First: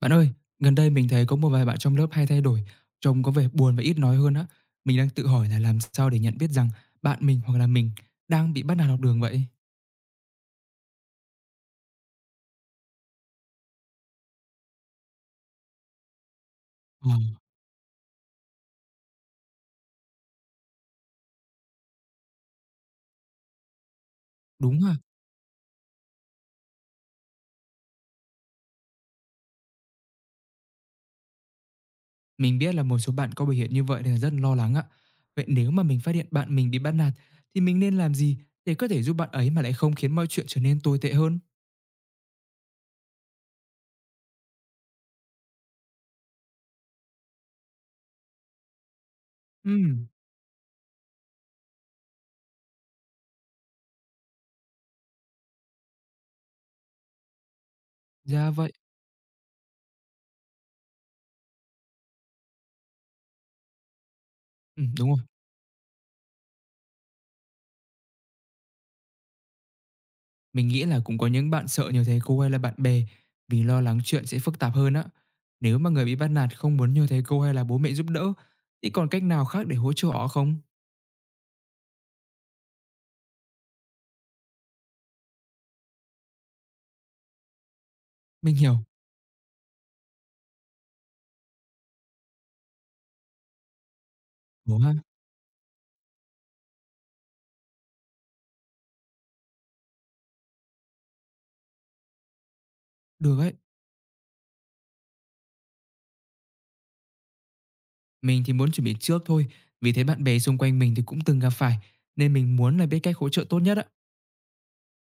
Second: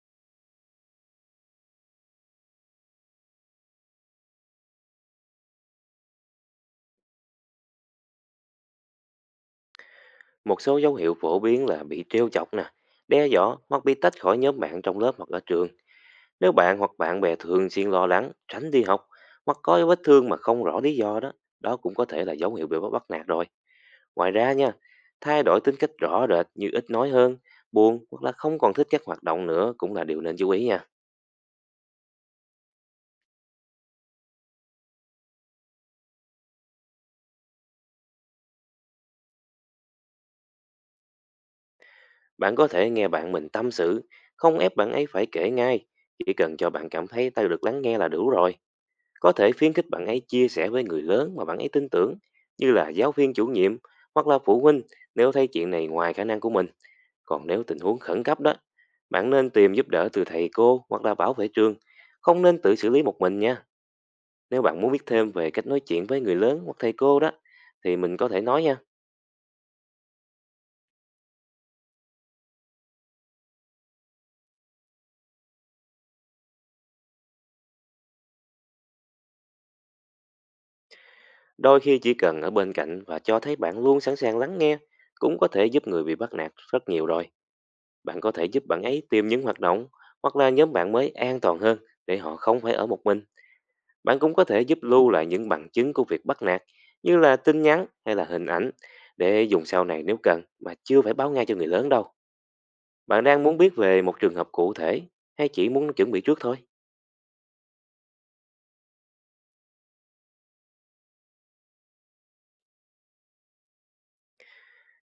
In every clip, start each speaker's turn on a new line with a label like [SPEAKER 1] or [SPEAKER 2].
[SPEAKER 1] Bạn ơi, gần đây mình thấy có một vài bạn trong lớp hay thay đổi, trông có vẻ buồn và ít nói hơn á. Mình đang tự hỏi là làm sao để nhận biết rằng bạn mình hoặc là mình đang bị bắt nạt học đường vậy?
[SPEAKER 2] Một số dấu hiệu phổ biến là bị trêu chọc nè, đe dọa hoặc bị tách khỏi nhóm bạn trong lớp hoặc ở trường. Nếu bạn hoặc
[SPEAKER 1] Ồ,
[SPEAKER 2] bạn bè thường xuyên lo lắng, tránh đi học hoặc có vết thương mà không rõ lý do đó, đó cũng có thể là dấu hiệu bị bắt bắt nạt rồi. Ngoài ra nha,
[SPEAKER 1] đúng à.
[SPEAKER 2] thay đổi tính cách rõ rệt như ít nói hơn, buồn hoặc là không còn thích các hoạt động nữa cũng là điều nên chú ý nha.
[SPEAKER 1] Mình biết là một số bạn có biểu hiện như vậy nên là rất lo lắng ạ. Vậy nếu mà mình phát hiện bạn mình bị bắt nạt thì mình nên làm gì để có thể giúp bạn ấy mà lại không khiến mọi chuyện trở nên tồi tệ hơn?
[SPEAKER 2] Bạn có thể nghe bạn mình tâm sự, không ép bạn ấy phải kể ngay, chỉ cần cho bạn cảm thấy ta được lắng nghe là đủ rồi. Có thể khuyến khích bạn
[SPEAKER 1] Ừ,
[SPEAKER 2] ấy chia sẻ với người lớn mà bạn ấy tin tưởng, như là giáo viên chủ nhiệm hoặc là phụ huynh, nếu thấy chuyện này ngoài khả năng của mình. Còn nếu tình huống khẩn cấp
[SPEAKER 1] ra
[SPEAKER 2] đó,
[SPEAKER 1] vậy.
[SPEAKER 2] bạn nên tìm giúp đỡ từ thầy cô hoặc là bảo vệ trường, không nên tự xử lý một mình nha. Nếu bạn
[SPEAKER 1] Ừ,
[SPEAKER 2] muốn biết
[SPEAKER 1] đúng rồi.
[SPEAKER 2] thêm về cách nói chuyện với người lớn hoặc thầy cô đó, thì mình có thể nói nha.
[SPEAKER 1] Mình nghĩ là cũng có những bạn sợ nhờ thầy cô hay là bạn bè vì lo lắng chuyện sẽ phức tạp hơn á. Nếu mà người bị bắt nạt không muốn nhờ thầy cô hay là bố mẹ giúp đỡ, thì còn cách nào khác để hỗ trợ họ không?
[SPEAKER 2] Đôi khi chỉ cần ở bên cạnh và cho thấy bạn luôn sẵn sàng lắng nghe cũng có thể giúp người bị bắt nạt rất nhiều rồi. Bạn có thể
[SPEAKER 1] Mình
[SPEAKER 2] giúp
[SPEAKER 1] hiểu.
[SPEAKER 2] bạn ấy tìm những hoạt động hoặc là nhóm bạn mới an toàn hơn, để họ không phải ở một mình. Bạn cũng có thể
[SPEAKER 1] Ủa
[SPEAKER 2] giúp
[SPEAKER 1] ha,
[SPEAKER 2] lưu lại những bằng chứng của việc bắt nạt, như là tin nhắn hay là hình ảnh, để dùng sau này nếu cần, mà chưa phải báo ngay cho người lớn đâu. Bạn
[SPEAKER 1] được
[SPEAKER 2] đang
[SPEAKER 1] ấy.
[SPEAKER 2] muốn biết về một trường hợp cụ thể, hay chỉ muốn chuẩn bị trước thôi?
[SPEAKER 1] Mình thì muốn chuẩn bị trước thôi, vì thế bạn bè xung quanh mình thì cũng từng gặp phải, nên mình muốn là biết cách hỗ trợ tốt nhất á.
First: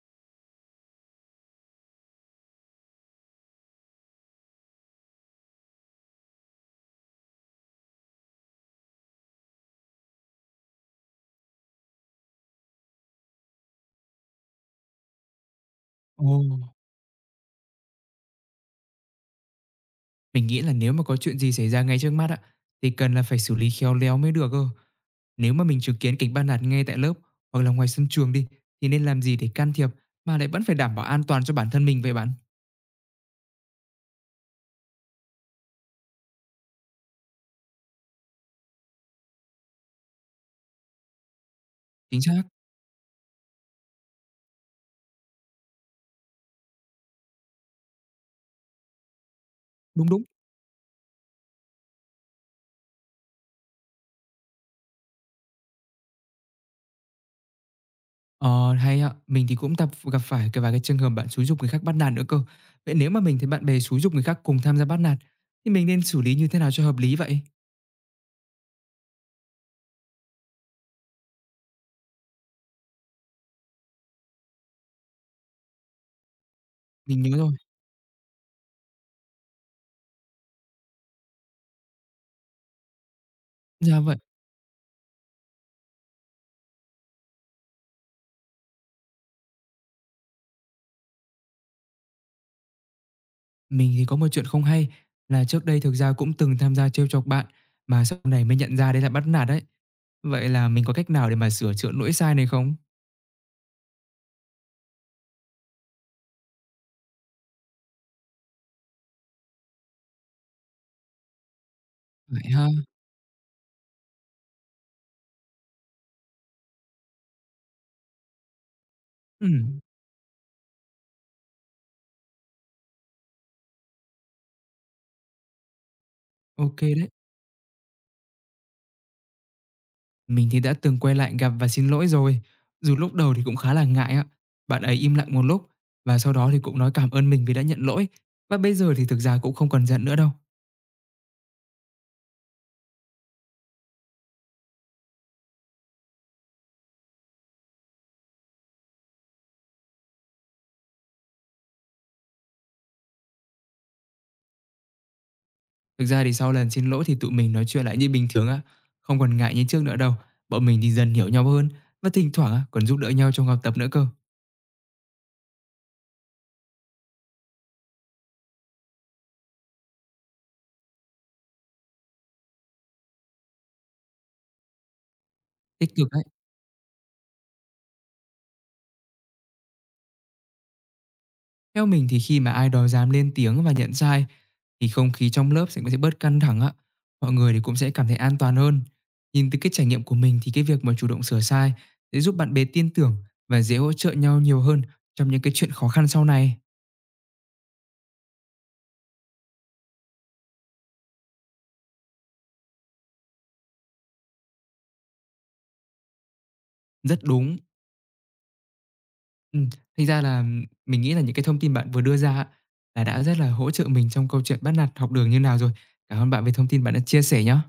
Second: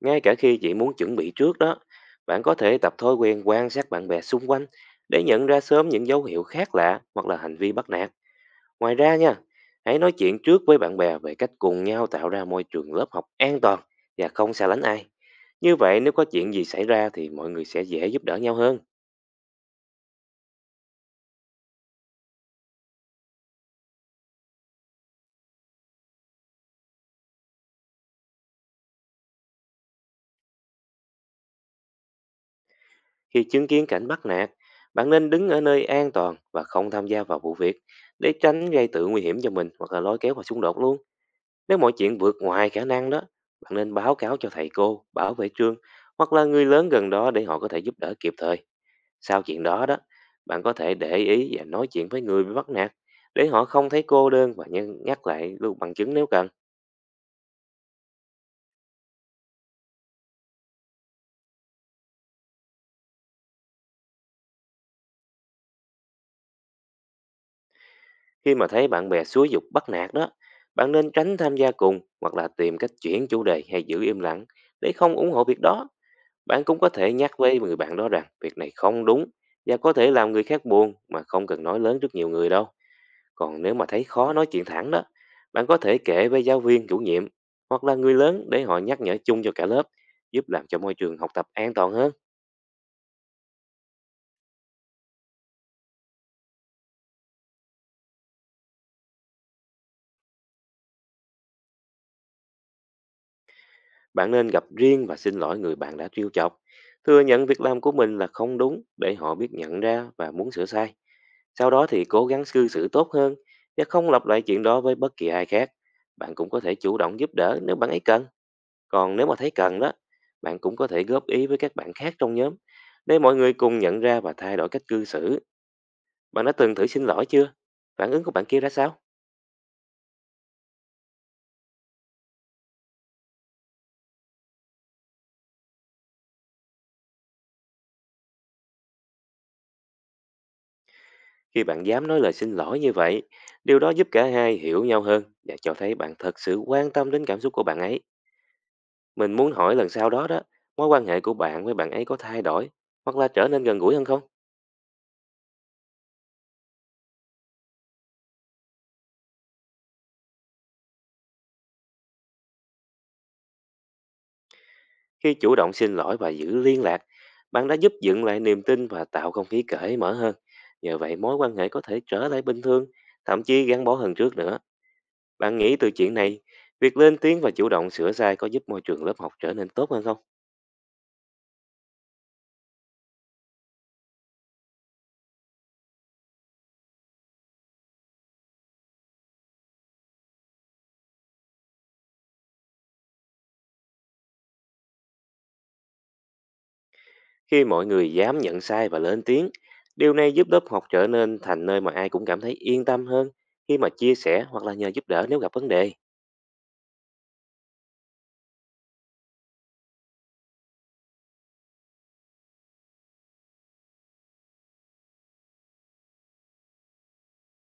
[SPEAKER 2] Ngay cả khi chỉ muốn chuẩn bị trước đó, bạn có thể tập thói quen quan sát bạn bè xung quanh để nhận ra sớm những dấu hiệu khác lạ hoặc là hành vi bắt nạt. Ngoài ra nha, hãy nói chuyện trước với bạn bè về cách cùng nhau tạo ra môi trường lớp học an toàn và không xa lánh ai. Như vậy nếu có
[SPEAKER 1] Ồ.
[SPEAKER 2] chuyện gì xảy ra thì mọi người sẽ dễ giúp đỡ nhau hơn.
[SPEAKER 1] Mình nghĩ là nếu mà có chuyện gì xảy ra ngay trước mắt á, thì cần là phải xử lý khéo léo mới được cơ. Nếu mà mình chứng kiến kịch ban nạt ngay tại lớp hoặc là ngoài sân trường đi, thì nên làm gì để can thiệp mà lại vẫn phải đảm bảo an toàn cho bản thân mình vậy bạn?
[SPEAKER 2] Khi chứng kiến cảnh bắt nạt, bạn nên đứng ở nơi an toàn và không tham gia vào vụ việc, để tránh gây tự nguy hiểm cho mình hoặc là lôi kéo vào xung đột luôn. Nếu mọi chuyện
[SPEAKER 1] Chính
[SPEAKER 2] vượt
[SPEAKER 1] xác,
[SPEAKER 2] ngoài khả năng đó, bạn nên báo cáo cho thầy cô, bảo vệ trường hoặc là người lớn gần đó để họ có thể giúp đỡ kịp thời. Sau chuyện đó đó,
[SPEAKER 1] đúng, đúng.
[SPEAKER 2] bạn có thể để ý và nói chuyện với người bị bắt nạt để họ không thấy cô đơn, và nhân nhắc lại luôn bằng chứng nếu cần.
[SPEAKER 1] Ờ, hay ạ. Mình thì cũng tập gặp phải cái vài cái trường hợp bạn xúi giục người khác bắt nạt nữa cơ. Vậy nếu mà mình thấy bạn bè xúi giục người khác cùng tham gia bắt nạt, thì mình nên xử lý như thế nào cho hợp lý vậy?
[SPEAKER 2] Khi mà thấy bạn bè xúi giục bắt nạt đó, bạn nên tránh tham gia cùng hoặc là tìm cách chuyển chủ đề hay giữ im lặng để không ủng hộ việc đó. Bạn cũng có thể
[SPEAKER 1] Mình
[SPEAKER 2] nhắc
[SPEAKER 1] nhớ rồi.
[SPEAKER 2] với người bạn đó rằng việc này không đúng và có thể làm người khác buồn, mà không cần nói lớn trước nhiều người đâu. Còn nếu mà
[SPEAKER 1] Ra
[SPEAKER 2] thấy
[SPEAKER 1] vậy,
[SPEAKER 2] khó nói chuyện thẳng đó, bạn có thể kể với giáo viên, chủ nhiệm hoặc là người lớn để họ nhắc nhở chung cho cả lớp, giúp làm cho môi trường học tập an toàn hơn.
[SPEAKER 1] mình thì có một chuyện không hay là trước đây thực ra cũng từng tham gia trêu chọc bạn, mà sau này mới nhận ra đấy là bắt nạt đấy. Vậy là mình có cách nào để mà sửa chữa lỗi sai này không?
[SPEAKER 2] Bạn nên gặp riêng và xin lỗi người bạn đã trêu chọc. Thừa nhận việc làm của mình là không đúng để họ biết nhận ra và muốn sửa sai. Sau đó thì cố gắng
[SPEAKER 1] Vậy ha?
[SPEAKER 2] cư xử tốt hơn và không lặp lại chuyện đó với bất kỳ ai khác. Bạn cũng có thể chủ động giúp đỡ nếu bạn ấy cần. Còn nếu mà thấy
[SPEAKER 1] Ừm.
[SPEAKER 2] cần đó, bạn cũng có thể góp ý với các bạn khác trong nhóm để mọi người cùng nhận ra và thay đổi cách cư xử. Bạn đã từng thử
[SPEAKER 1] OK
[SPEAKER 2] xin
[SPEAKER 1] đấy.
[SPEAKER 2] lỗi chưa? Phản ứng của bạn kia ra sao?
[SPEAKER 1] Mình thì đã từng quay lại gặp và xin lỗi rồi, dù lúc đầu thì cũng khá là ngại á. Bạn ấy im lặng một lúc và sau đó thì cũng nói cảm ơn mình vì đã nhận lỗi, và bây giờ thì thực ra cũng không còn giận nữa đâu.
[SPEAKER 2] Khi bạn dám nói lời xin lỗi như vậy, điều đó giúp cả hai hiểu nhau hơn và cho thấy bạn thật sự quan tâm đến cảm xúc của bạn ấy. Mình muốn hỏi, lần sau đó đó, mối quan hệ của bạn với bạn ấy có thay đổi hoặc là trở nên gần gũi hơn không?
[SPEAKER 1] Thực ra thì sau lần xin lỗi thì tụi mình nói chuyện lại như bình thường á, không còn ngại như trước nữa đâu. Bọn mình thì dần hiểu nhau hơn và thỉnh thoảng á còn giúp đỡ nhau trong học tập nữa cơ,
[SPEAKER 2] Khi chủ động xin lỗi và giữ liên lạc, bạn đã giúp dựng lại niềm tin và tạo không khí cởi mở hơn. Nhờ vậy mối quan hệ có thể trở lại bình thường, thậm chí gắn bó hơn trước nữa. Bạn nghĩ
[SPEAKER 1] tích
[SPEAKER 2] từ
[SPEAKER 1] cực
[SPEAKER 2] chuyện
[SPEAKER 1] á.
[SPEAKER 2] này, việc lên tiếng và chủ động sửa sai có giúp môi trường lớp học trở nên tốt hơn không?
[SPEAKER 1] Theo mình thì khi mà ai đó dám lên tiếng và nhận sai thì không khí trong lớp sẽ bớt căng thẳng á. Mọi người thì cũng sẽ cảm thấy an toàn hơn. Nhìn từ cái trải nghiệm của mình thì cái việc mà chủ động sửa sai sẽ giúp bạn bè tin tưởng và dễ hỗ trợ nhau nhiều hơn trong những cái chuyện khó khăn sau này.
[SPEAKER 2] Khi mọi người dám nhận sai và lên tiếng, điều này giúp lớp học trở nên thành nơi mà ai cũng cảm thấy yên tâm hơn khi mà chia sẻ hoặc là nhờ giúp đỡ nếu gặp vấn đề.
[SPEAKER 1] Rất đúng. Ừ. Thành ra là mình nghĩ là những cái thông tin bạn vừa đưa ra á, là đã rất là hỗ trợ mình trong câu chuyện bắt nạt học đường như nào rồi. Cảm ơn bạn về thông tin bạn đã chia sẻ nhé.